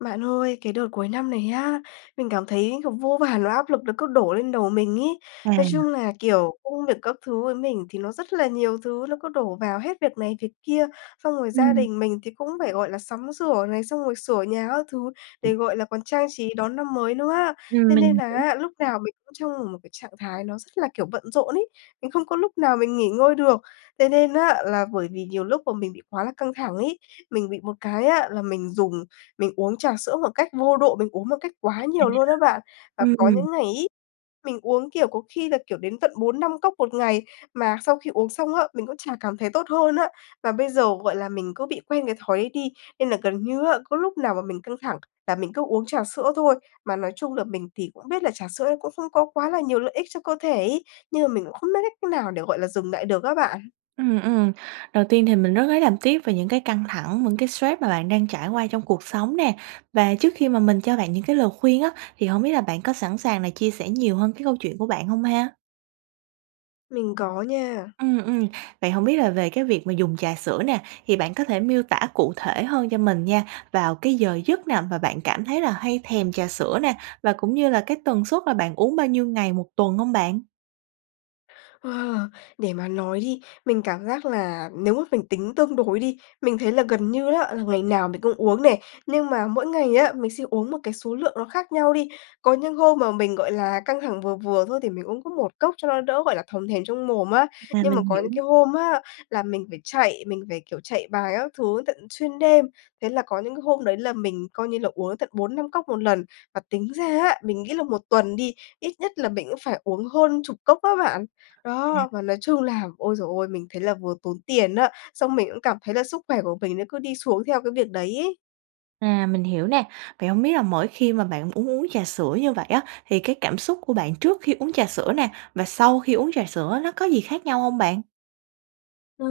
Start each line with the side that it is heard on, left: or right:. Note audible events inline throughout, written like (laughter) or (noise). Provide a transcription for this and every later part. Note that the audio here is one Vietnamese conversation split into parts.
left: Bạn ơi, cái đợt cuối năm này á, mình cảm thấy, kiểu, vô vàn nỗi áp lực nó cứ đổ lên đầu mình ấy, nói
right: À.
left: chung là, kiểu, công việc các thứ với mình thì nó rất là nhiều thứ, nó cứ đổ vào hết việc này, việc kia, xong rồi gia
right: Ừm.
left: đình mình thì cũng phải, gọi là, sắm sửa này, xong rồi sửa nhà các thứ để, gọi là, còn trang trí đón năm mới nữa á,
right: Ừm,
left: thế nên
right: mình
left: là
right: hiểu.
left: á, lúc nào mình cũng trong một một cái trạng thái nó rất là, kiểu, bận rộn ấy, mình không có lúc nào mình nghỉ ngơi được. Thế nên á, là bởi vì nhiều lúc bọn mình bị quá là căng thẳng ấy, mình bị một cái á là mình dùng mình uống trà sữa một cách vô độ, mình uống một cách quá
right: À.
left: nhiều luôn á bạn và
right: Ừm,
left: có
right: ừm.
left: những ngày ấy, mình uống, kiểu, có khi là, kiểu, đến tận 4-5 cốc 1 ngày, mà sau khi uống xong á, mình cũng chả cảm thấy tốt hơn á. Và bây giờ, gọi là, mình cứ bị quen cái thói ấy đi nên là gần như á, có lúc nào mà mình căng thẳng là mình cứ uống trà sữa thôi. Mà nói chung là mình thì cũng biết là trà sữa ấy cũng không có quá là nhiều lợi ích cho cơ thể ấy, nhưng mà mình cũng không biết cách nào để, gọi là, dừng lại được á bạn.
right: Ừm, ừm, đầu tiên thì mình rất lấy làm tiếc về những cái căng thẳng, những cái stress mà bạn đang trải qua trong cuộc sống nè, và trước khi mà mình cho bạn những cái lời khuyên á, thì hổng biết là bạn có sẵn sàng là chia sẻ nhiều hơn cái câu chuyện của bạn hông ha?
left: Mình có nha.
right: Ừm, ừm. Vậy hông biết là về cái việc mà dùng trà sữa nè, thì bạn có thể miêu tả cụ thể hơn cho mình nha, vào cái giờ giấc nào mà bạn cảm thấy là hay thèm trà sữa nè, và cũng như là cái tần suất là bạn uống bao nhiêu ngày 1 tuần hông bạn?
left: Wow! Để mà nói đi, mình cảm giác là nếu mà mình tính tương đối đi, mình thấy là gần như á, là ngày nào mình cũng uống nè, nhưng mà mỗi ngày á, mình sẽ uống một cái số lượng nó khác nhau đi. Có những hôm mà mình, gọi là, căng thẳng vừa vừa thôi, thì mình uống có 1 cốc cho nó đỡ, gọi là, thòm thèm trong mồm á.
right: À,
left: Nhưng mà
right: mình
left: có
right: hiểu.
left: những cái hôm á, là mình phải chạy, mình phải, kiểu, chạy bài các thứ tận xuyên đêm, thế là có những cái hôm đấy là mình coi như là uống đến tận 4-5 cốc 1 lần. Và tính ra á, mình nghĩ là 1 tuần đi, ít nhất là mình cũng phải uống hơn chục cốc á bạn. Đó, và nói chung là, ôi giời ơi, mình thấy là vừa tốn tiền á, xong mình cũng cảm thấy là sức khỏe của mình nó cứ đi xuống theo cái việc đấy ấy.
right: À, mình hiểu nè. Vậy hổng biết là mỗi khi mà bạn uống uống trà sữa như vậy á, thì cái cảm xúc của bạn trước khi uống trà sữa nè, và sau khi uống trà sữa nó có gì khác nhau hông bạn?
left: Ờ,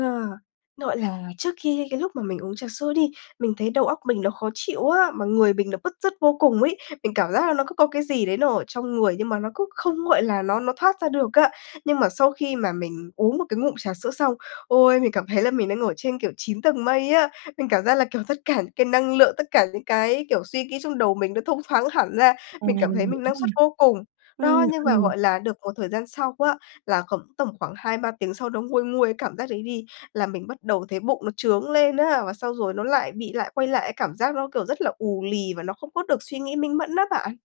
left: gọi là, trước khi cái lúc mà mình uống trà sữa đi, mình thấy đầu óc mình nó khó chịu á, mà người mình nó bứt rứt vô cùng ấy. Mình cảm giác là nó cứ có cái gì đấy nó ở trong người nhưng mà nó cứ không, gọi là, nó nó thoát ra được á. Nhưng mà sau khi mà mình uống một cái ngụm trà sữa xong, ôi, mình cảm thấy là mình đang ở trên, kiểu, 9 tầng mây á! Mình cảm giác là, kiểu, rất cả những cái năng lượng, tất cả những cái, kiểu, suy nghĩ trong đầu mình nó thông thoáng hẳn ra.
right: À,
left: Mình cảm
right: mình
left: thấy
right: hiểu
left: mình năng
right: nè.
left: suất vô cùng. Đó.
right: Ừm,
left: Nhưng mà,
right: ừm.
left: gọi là, được một thời gian sau á, là khoảng tầm khoảng 2-3 tiếng sau nó nguôi nguôi cái cảm giác đấy đi, là mình bắt đầu thấy bụng nó chướng lên á. Và xong rồi nó lại bị lại quay lại cái cảm giác nó, kiểu, rất là ù lì và nó không có được suy nghĩ minh mẫn á bạn.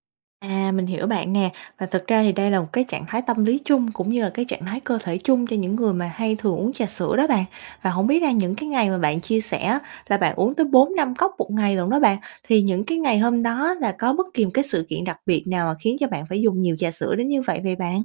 right: À, mình hiểu bạn nè. Và thực ra thì đây là một cái trạng thái tâm lý chung cũng như là cái trạng thái cơ thể chung cho những người mà hay thường uống trà sữa đó bạn. Và hổng biết là những cái ngày mà bạn chia sẻ á, là bạn uống tới 4-5 cốc một ngày lận đó bạn, thì những cái ngày hôm đó là có bất kỳ một cái sự kiện đặc biệt nào mà khiến cho bạn phải dùng nhiều trà sữa đến như vậy, vậy bạn?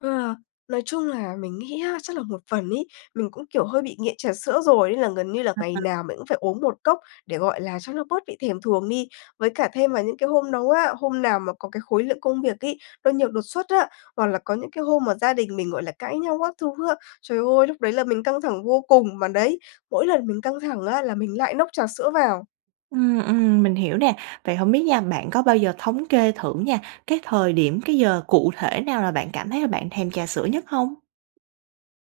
left: Ừ, nói chung là mình nghĩ á, chắc là một phần ấy, mình cũng, kiểu, hơi bị nghiện trà sữa rồi nên là gần như là ngày
right: (unintelligible)
left: nào mình cũng phải uống một cốc để, gọi là, cho nó bớt bị thèm thuồng đi. Với cả thêm vào những cái hôm nấu á hôm nào mà có cái khối lượng công việc ấy, nó nhiều đột xuất á, hoặc là có những cái hôm mà gia đình mình, gọi là, cãi nhau các thứ á, trời ơi! Lúc đấy là mình căng thẳng vô cùng, mà đấy, mỗi lần mình căng thẳng á là mình lại nốc trà sữa vào.
right: Ừm, ừm, mình hiểu nè. Vậy hổng biết nha, bạn có bao giờ thống kê thử nha, cái thời điểm, cái giờ cụ thể nào là bạn cảm thấy là bạn thèm trà sữa nhất hông?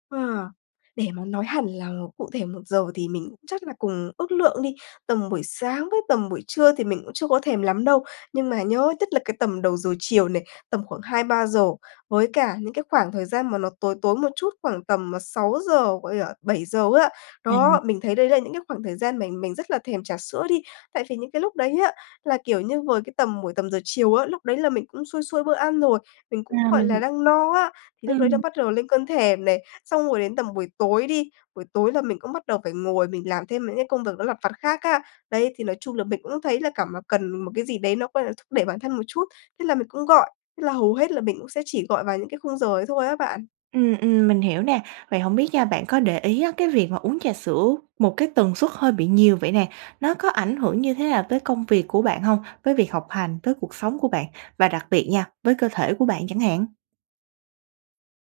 left: Ờ, để mà nói hẳn là cụ thể 1 giờ thì mình cũng chắc là cùng ước lượng đi, tầm buổi sáng với tầm buổi trưa thì mình cũng chưa có thèm lắm đâu. Nhưng mà nhớ nhất là cái tầm đầu giờ chiều này, tầm khoảng 2:00-3:00 với cả những cái khoảng thời gian mà nó tối tối một chút, khoảng tầm 6:00, gọi là, 7:00 á.
right: À.
left: Đó, mình thấy đấy là những cái khoảng thời gian mình mình rất là thèm trà sữa đi. Tại vì những cái lúc đấy á, là, kiểu như, vừa cái tầm buổi tầm giờ chiều á, lúc đấy là mình cũng xuôi xuôi bữa ăn rồi, mình cũng,
right: À,
left: gọi là,
right: mình
left: đang no á, thì lúc đấy nó
right: ừm.
left: bắt đầu lên cơn thèm nè. Xong rồi đến tầm buổi tối đi, buổi tối là mình cũng bắt đầu phải ngồi mình làm thêm mấy cái công việc nó lặt vặt khác á. Đấy, thì nói chung là mình cũng thấy là cảm mà cần một cái gì đấy, nó, gọi là, thúc đẩy bản thân một chút, thế là mình cũng gọi. Thế là hầu hết là mình cũng sẽ chỉ gọi vào những cái khung giờ ấy thôi á bạn.
right: Ừm, ừm, mình hiểu nè. Vậy hổng biết nha, bạn có để ý á, cái việc mà uống trà sữa một cái tần suất hơi bị nhiều vậy nè, nó có ảnh hưởng như thế nào tới công việc của bạn hông? Với việc học hành, tới cuộc sống của bạn và đặc biệt nha, với cơ thể của bạn chẳng hạn.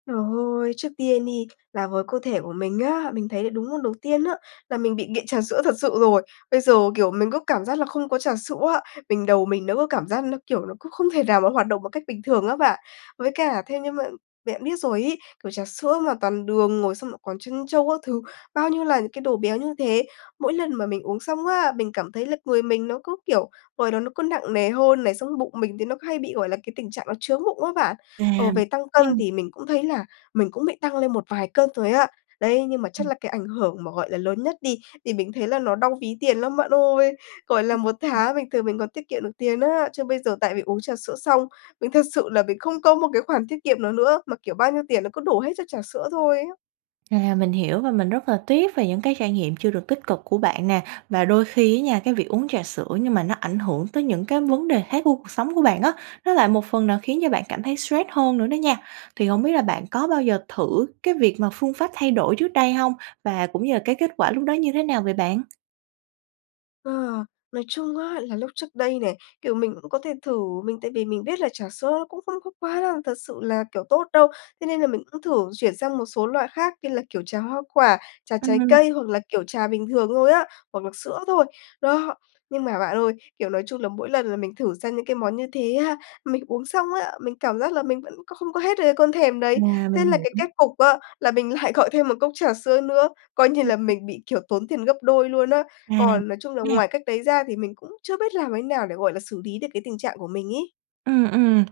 left: Trời ơi! Trước tiên đi là với cơ thể của mình á, mình thấy là đúng môn đầu tiên á, là mình bị nghiện trà sữa thật sự rồi. Bây giờ, kiểu, mình có cảm giác là không có trà sữa á, mình đầu mình nó có cảm giác nó, kiểu, nó cũng không thể nào mà nó hoạt động một cách bình thường á bạn. Với cả theo như mà bạn biết rồi ấy, kiểu, trà sữa mà toàn đường rồi xong lại còn trân châu các thứ, bao nhiêu là những cái đồ béo như thế. Mỗi lần mà mình uống xong á, mình cảm thấy là người mình nó cứ, kiểu, ngồi đó nó cứ nặng nề hơn này, xong cái bụng mình thì nó hay bị, gọi là, cái tình trạng nó chướng bụng á bạn. Ờ,
right: À,
left: về tăng cân
right: ừm.
left: thì mình cũng thấy là mình cũng bị tăng lên một vài cân rồi á. Đấy! Nhưng mà chắc
right: Ừm.
left: là cái ảnh hưởng mà, gọi là, lớn nhất đi, thì mình thấy là nó đau ví tiền lắm, bạn ơi. Gọi là,
right: Ừm,
left: 1
right: ừm.
left: tháng bình thường mình còn tiết kiệm được tiền á. Chứ bây giờ tại vì uống trà sữa xong, mình thật sự là mình không có một cái khoản tiết kiệm nào nữa mà, kiểu, bao nhiêu tiền nó cứ đổ hết cho trà sữa thôi á.
right: À, mình hiểu và mình rất là tiếc về những cái trải nghiệm chưa được tích cực của bạn nè. Và đôi khi á nha, cái việc uống trà sữa nhưng mà nó ảnh hưởng tới những cái vấn đề khác của cuộc sống của bạn á, nó lại một phần nào khiến cho bạn cảm thấy stress hơn nữa đó nha. Thì hổng biết là bạn có bao giờ thử cái việc mà phương pháp thay đổi trước đây hông? Và cũng như là cái kết quả lúc đó như thế nào vậy bạn?
left: Ờ, nói chung á là lúc trước đây này, kiểu, mình cũng có thể thử, mình tại vì mình biết là trà sữa cũng không có quá là, thật sự là, kiểu, tốt đâu, thế nên là mình cũng thử chuyển sang một số loại khác như là, kiểu, trà hoa quả, trà trái
right: Ừm.
left: cây, hoặc là, kiểu, trà bình thường thôi á, hoặc là sữa thôi. Đó, nhưng mà bạn ơi, kiểu, nói chung là mỗi lần là mình thử sang những cái món như thế há, mình uống xong á, mình cảm giác là mình vẫn có không có hết được cái cơn thèm đấy.
right: Mà mình
left: Thế là cái
right: hiểu.
left: kết cục á là mình lại gọi thêm 1 cốc trà sữa nữa, coi như
right: Ừm,
left: là
right: ừm.
left: mình bị, kiểu, tốn tiền gấp đôi luôn á.
right: À!
left: Còn nói chung là
right: Nha.
left: ngoài cách đấy ra thì mình cũng chưa biết làm thế nào để, gọi là, xử lý được cái tình trạng của mình ấy.
right: Ừm, ừm.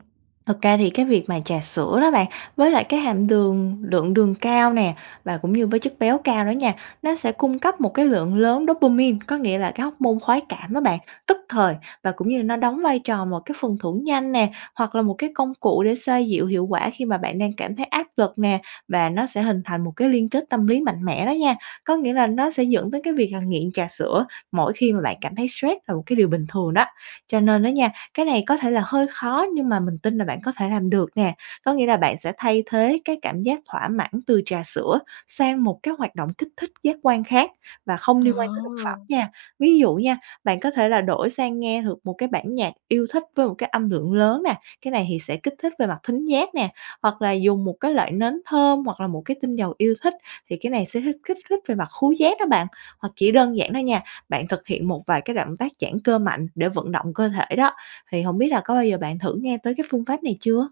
right: Thực ra thì cái việc mà trà sữa đó bạn, với lại cái hạm đường lượng đường cao nè, và cũng như với chất béo cao đó nha, nó sẽ cung cấp một cái lượng lớn dopamine, có nghĩa là cái hóc môn khoái cảm đó bạn, tức thời và cũng như là nó đóng vai trò một cái phần thưởng nhanh nè, hoặc là một cái công cụ để xoa dịu hiệu quả khi mà bạn đang cảm thấy áp lực nè, và nó sẽ hình thành một cái liên kết tâm lý mạnh mẽ đó nha, có nghĩa là nó sẽ dẫn tới cái việc là nghiện trà sữa mỗi khi mà bạn cảm thấy stress là một cái điều bình thường đó. Cho nên đó nha, cái này có thể là hơi khó nhưng mà mình tin là bạn có thể làm được nè, có nghĩa là bạn sẽ thay thế cái cảm giác thỏa mãn từ trà sữa sang một cái hoạt động kích thích giác quan khác và không liên quan tới thực phẩm
left: Ờ.
right: nha. Ví dụ nha, bạn có thể là đổi sang nghe được một cái bản nhạc yêu thích với một cái âm lượng lớn nè, cái này thì sẽ kích thích về mặt thính giác nè, hoặc là dùng một cái loại nến thơm, hoặc là một cái tinh dầu yêu thích, thì cái này sẽ hích kích thích về mặt khướu giác đó bạn. Hoặc chỉ đơn giản đó nha, bạn thực hiện một vài cái động tác giãn cơ mạnh để vận động cơ thể đó, thì hổng biết là có bao giờ bạn thử nghe tới cái phương pháp này chưa?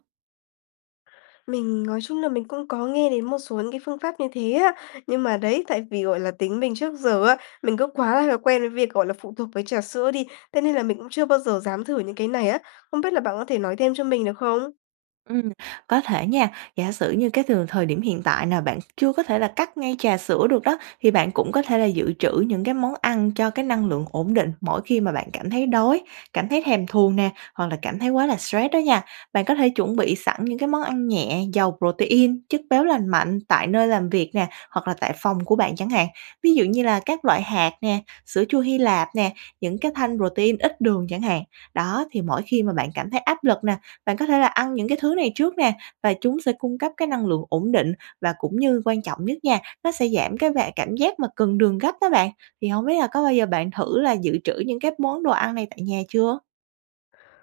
left: Mình nói chung là mình cũng có nghe đến một số những cái phương pháp như thế á. Nhưng mà đấy, tại vì, gọi là, tính mình trước giờ á, mình cứ quá là quen với việc, gọi là, phụ thuộc với trà sữa đi, thế nên là mình cũng chưa bao giờ dám thử những cái này á. Không biết là bạn có thể nói thêm cho mình được không?
right: Ừm, có thể nha, giả sử như cái từ thời điểm hiện tại nà bạn chưa có thể là cắt ngay trà sữa được đó, thì bạn cũng có thể là dự trữ những cái món ăn cho cái năng lượng ổn định mỗi khi mà bạn cảm thấy đói, cảm thấy thèm thuồng nè hoặc là cảm thấy quá là stress đó nha. Bạn có thể chuẩn bị sẵn những cái món ăn nhẹ, giàu protein, chất béo lành mạnh tại nơi làm việc nè, hoặc là tại phòng của bạn chẳng hạn. Ví dụ như là các loại hạt nè, sữa chua Hy Lạp nè, những cái thanh protein ít đường chẳng hạn. Đó, thì mỗi khi mà bạn cảm thấy áp lực nà, bạn có thể là ăn những cái thứ này trước nè và chúng sẽ cung cấp cái năng lượng ổn định, và cũng như quan trọng nhất nha, nó sẽ giảm cái và cảm giác mà cần đường gấp đó bạn. Thì hổng biết là có bao giờ bạn thử là dự trữ những cái món đồ ăn này tại nhà chưa?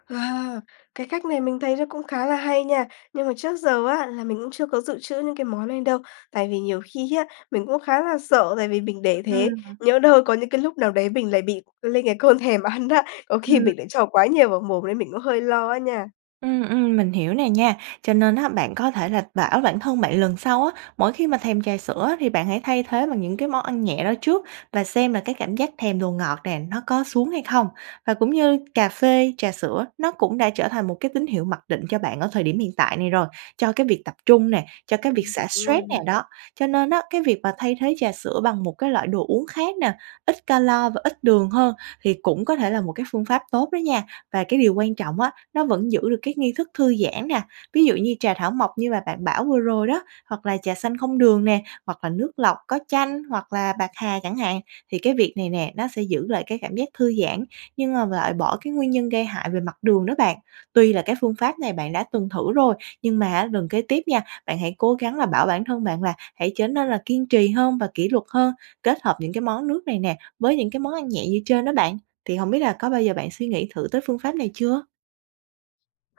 left: Wow! Cái cách này mình thấy nó cũng khá là hay nha. Nhưng mà trước giờ á là mình cũng chưa có dự trữ những cái món này đâu. Tại vì nhiều khi á mình cũng khá là sợ, tại vì mình để thế
right: Ừm.
left: nhỡ đâu có những cái lúc nào đấy mình lại bị lên cái cơn thèm ăn á, có khi
right: Ừm.
left: mình lại cho quá nhiều vào mồm nên mình cũng hơi lo á nha.
right: Ừm, ừm, mình hiểu nè nha. Cho nên á, bạn có thể là bảo bản thân bạn lần sau á, mỗi khi mà thèm trà sữa thì bạn hãy thay thế bằng những cái món ăn nhẹ đó trước và xem là cái cảm giác thèm đồ ngọt nè, nó có xuống hay không. Và cũng như cà phê, trà sữa, nó cũng đã trở thành một cái tín hiệu mặc định cho bạn ở thời điểm hiện tại này rồi, cho cái việc tập trung nè, cho cái việc
left: Ừm, thật
right: xả
left: luôn
right: stress
left: rồi
right: nè
left: này.
right: đó. Cho nên á, cái việc mà thay thế trà sữa bằng một cái loại đồ uống khác nè, ít calo và ít đường hơn thì cũng có thể là một cái phương pháp tốt đó nha. Và cái điều quan trọng á, nó vẫn giữ được cái nghi thức thư giãn nè. Ví dụ như trà thảo mộc như mà bạn bảo vừa rồi đó, hoặc là trà xanh không đường nè, hoặc là nước lọc có chanh, hoặc là bạc hà chẳng hạn. Thì cái việc này nè, nó sẽ giữ lại cái cảm giác thư giãn nhưng mà lại bỏ cái nguyên nhân gây hại về mặt đường đó bạn. Tuy là cái phương pháp này bạn đã từng thử rồi, nhưng mà á, gần kế tiếp nha, bạn hãy cố gắng là bảo bản thân bạn là hãy trở nên là kiên trì hơn và kỷ luật hơn, kết hợp những cái món nước này nè, với những cái món ăn nhẹ như trên đó bạn. Thì hổng biết là có bao giờ bạn suy nghĩ thử tới phương pháp này chưa?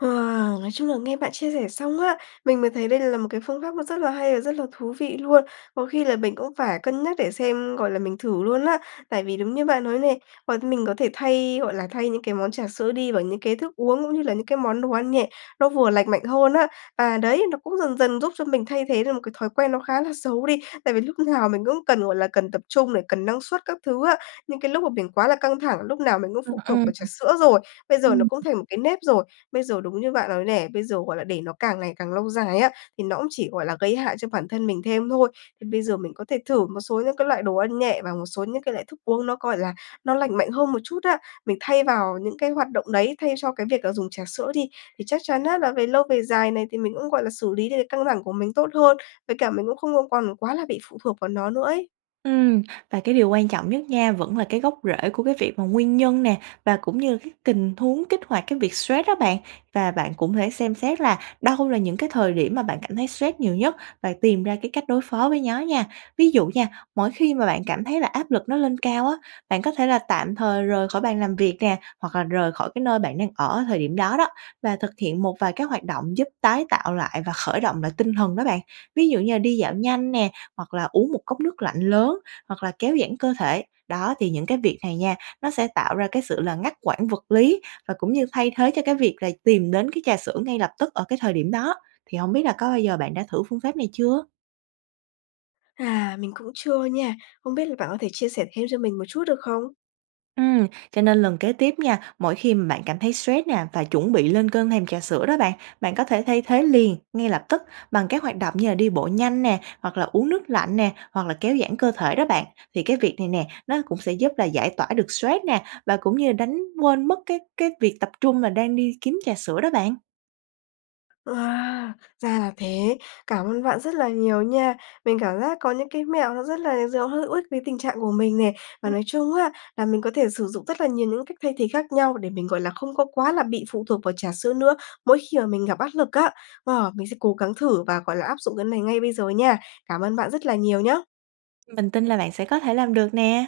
left: Wow! Nói chung là nghe bạn chia sẻ xong á, mình mới thấy đây là một cái phương pháp nó rất là hay và rất là thú vị luôn. Có khi là mình cũng phải cân nhắc để xem, gọi là, mình thử luôn á. Tại vì đúng như bạn nói này, mọi mình có thể thay, gọi là, thay những cái món trà sữa đi vào những cái thức uống cũng như là những cái món đồ ăn nhẹ, nó vừa lành mạnh hơn á. Và đấy, nó cũng dần dần giúp cho mình thay thế được một cái thói quen nó khá là xấu đi tại vì lúc nào mình cũng cần, gọi là, cần tập trung để cần năng suất các thứ á. Nhưng cái lúc mà mình quá là căng thẳng, lúc nào mình cũng
right: Ừm,
left: phụ thuộc
right: ừm.
left: vào trà sữa rồi, bây giờ nó
right: Ừm.
left: cũng thành một cái nếp rồi. Bây giờ đúng như bạn nói nè, bây giờ, gọi là, để nó càng ngày càng lâu dài á, thì nó cũng chỉ, gọi là, gây hại cho bản thân mình thêm thôi. Thì bây giờ mình có thể thử một số những cái loại đồ ăn nhẹ và một số những cái loại thức uống nó, gọi là, nó lành mạnh hơn một chút á. Mình thay vào những cái hoạt động đấy, thay cho cái việc là dùng trà sữa đi thì chắc chắn á, là về lâu về dài này, thì mình cũng, gọi là, xử lý được căng thẳng của mình tốt hơn. Với cả mình cũng không có còn quá là bị phụ thuộc vào nó nữa ấy.
right: Ừm. Và cái điều quan trọng nhất nha, vẫn là cái gốc rễ của cái việc mà nguyên nhân nè, và cũng như là các kình huống kích hoạt cái việc stress đó bạn. Và bạn cũng thể xem xét là đâu là những cái thời điểm mà bạn cảm thấy stress nhiều nhất, bạn tìm ra cái cách đối phó với nhó nha. Ví dụ nha, mỗi khi mà bạn cảm thấy là áp lực nó lên cao á, bạn có thể là tạm thời rời khỏi bàn làm việc nè, hoặc là rời khỏi cái nơi bạn đang ở thời điểm đó đó và thực hiện một vài cái hoạt động giúp tái tạo lại và khởi động lại tinh thần đó bạn. Ví dụ như là đi dạo nhanh nè, hoặc là uống một cốc nước lạnh lớn, hoặc là kéo giãn cơ thể. Đó, thì những cái việc này nha, nó sẽ tạo ra cái sự là ngắt quãng vật lý và cũng như thay thế cho cái việc là tìm đến cái trà sữa ngay lập tức ở cái thời điểm đó. Thì hổng biết là có bao giờ bạn đã thử phương pháp này chưa?
left: À, mình cũng chưa nha. Không biết là bạn có thể chia sẻ thêm cho mình một chút được không?
right: Ừm, cho nên lần kế tiếp nha, mỗi khi bạn cảm thấy stress nè và chuẩn bị lên cơn thèm trà sữa đó bạn, bạn có thể thay thế liền, ngay lập tức bằng cái hoạt động như là đi bộ nhanh nè, hoặc là uống nước lạnh nè, hoặc là kéo giãn cơ thể đó bạn. Thì cái việc này nè, nó cũng sẽ giúp là giải tỏa được stress nè, và cũng như là đánh quên mất cái cái việc tập trung là đang đi kiếm trà sữa đó bạn.
left: Wow, ra là thế! Cảm ơn bạn rất là nhiều nha. Mình cảm giác có những cái mẹo nó rất là giờ hữu ích với tình trạng của mình nè. Và nói chung á, là mình có thể sử dụng rất là nhiều những cách thay thế khác nhau, để mình, gọi là, không có quá là bị phụ thuộc vào trà sữa nữa mỗi khi mà mình gặp áp lực á. Wow, mình sẽ cố gắng thử và, gọi là, áp dụng cái này ngay bây giờ nha. Cảm ơn bạn rất là nhiều nhá.
right: Mình tin là bạn sẽ có thể làm được nè!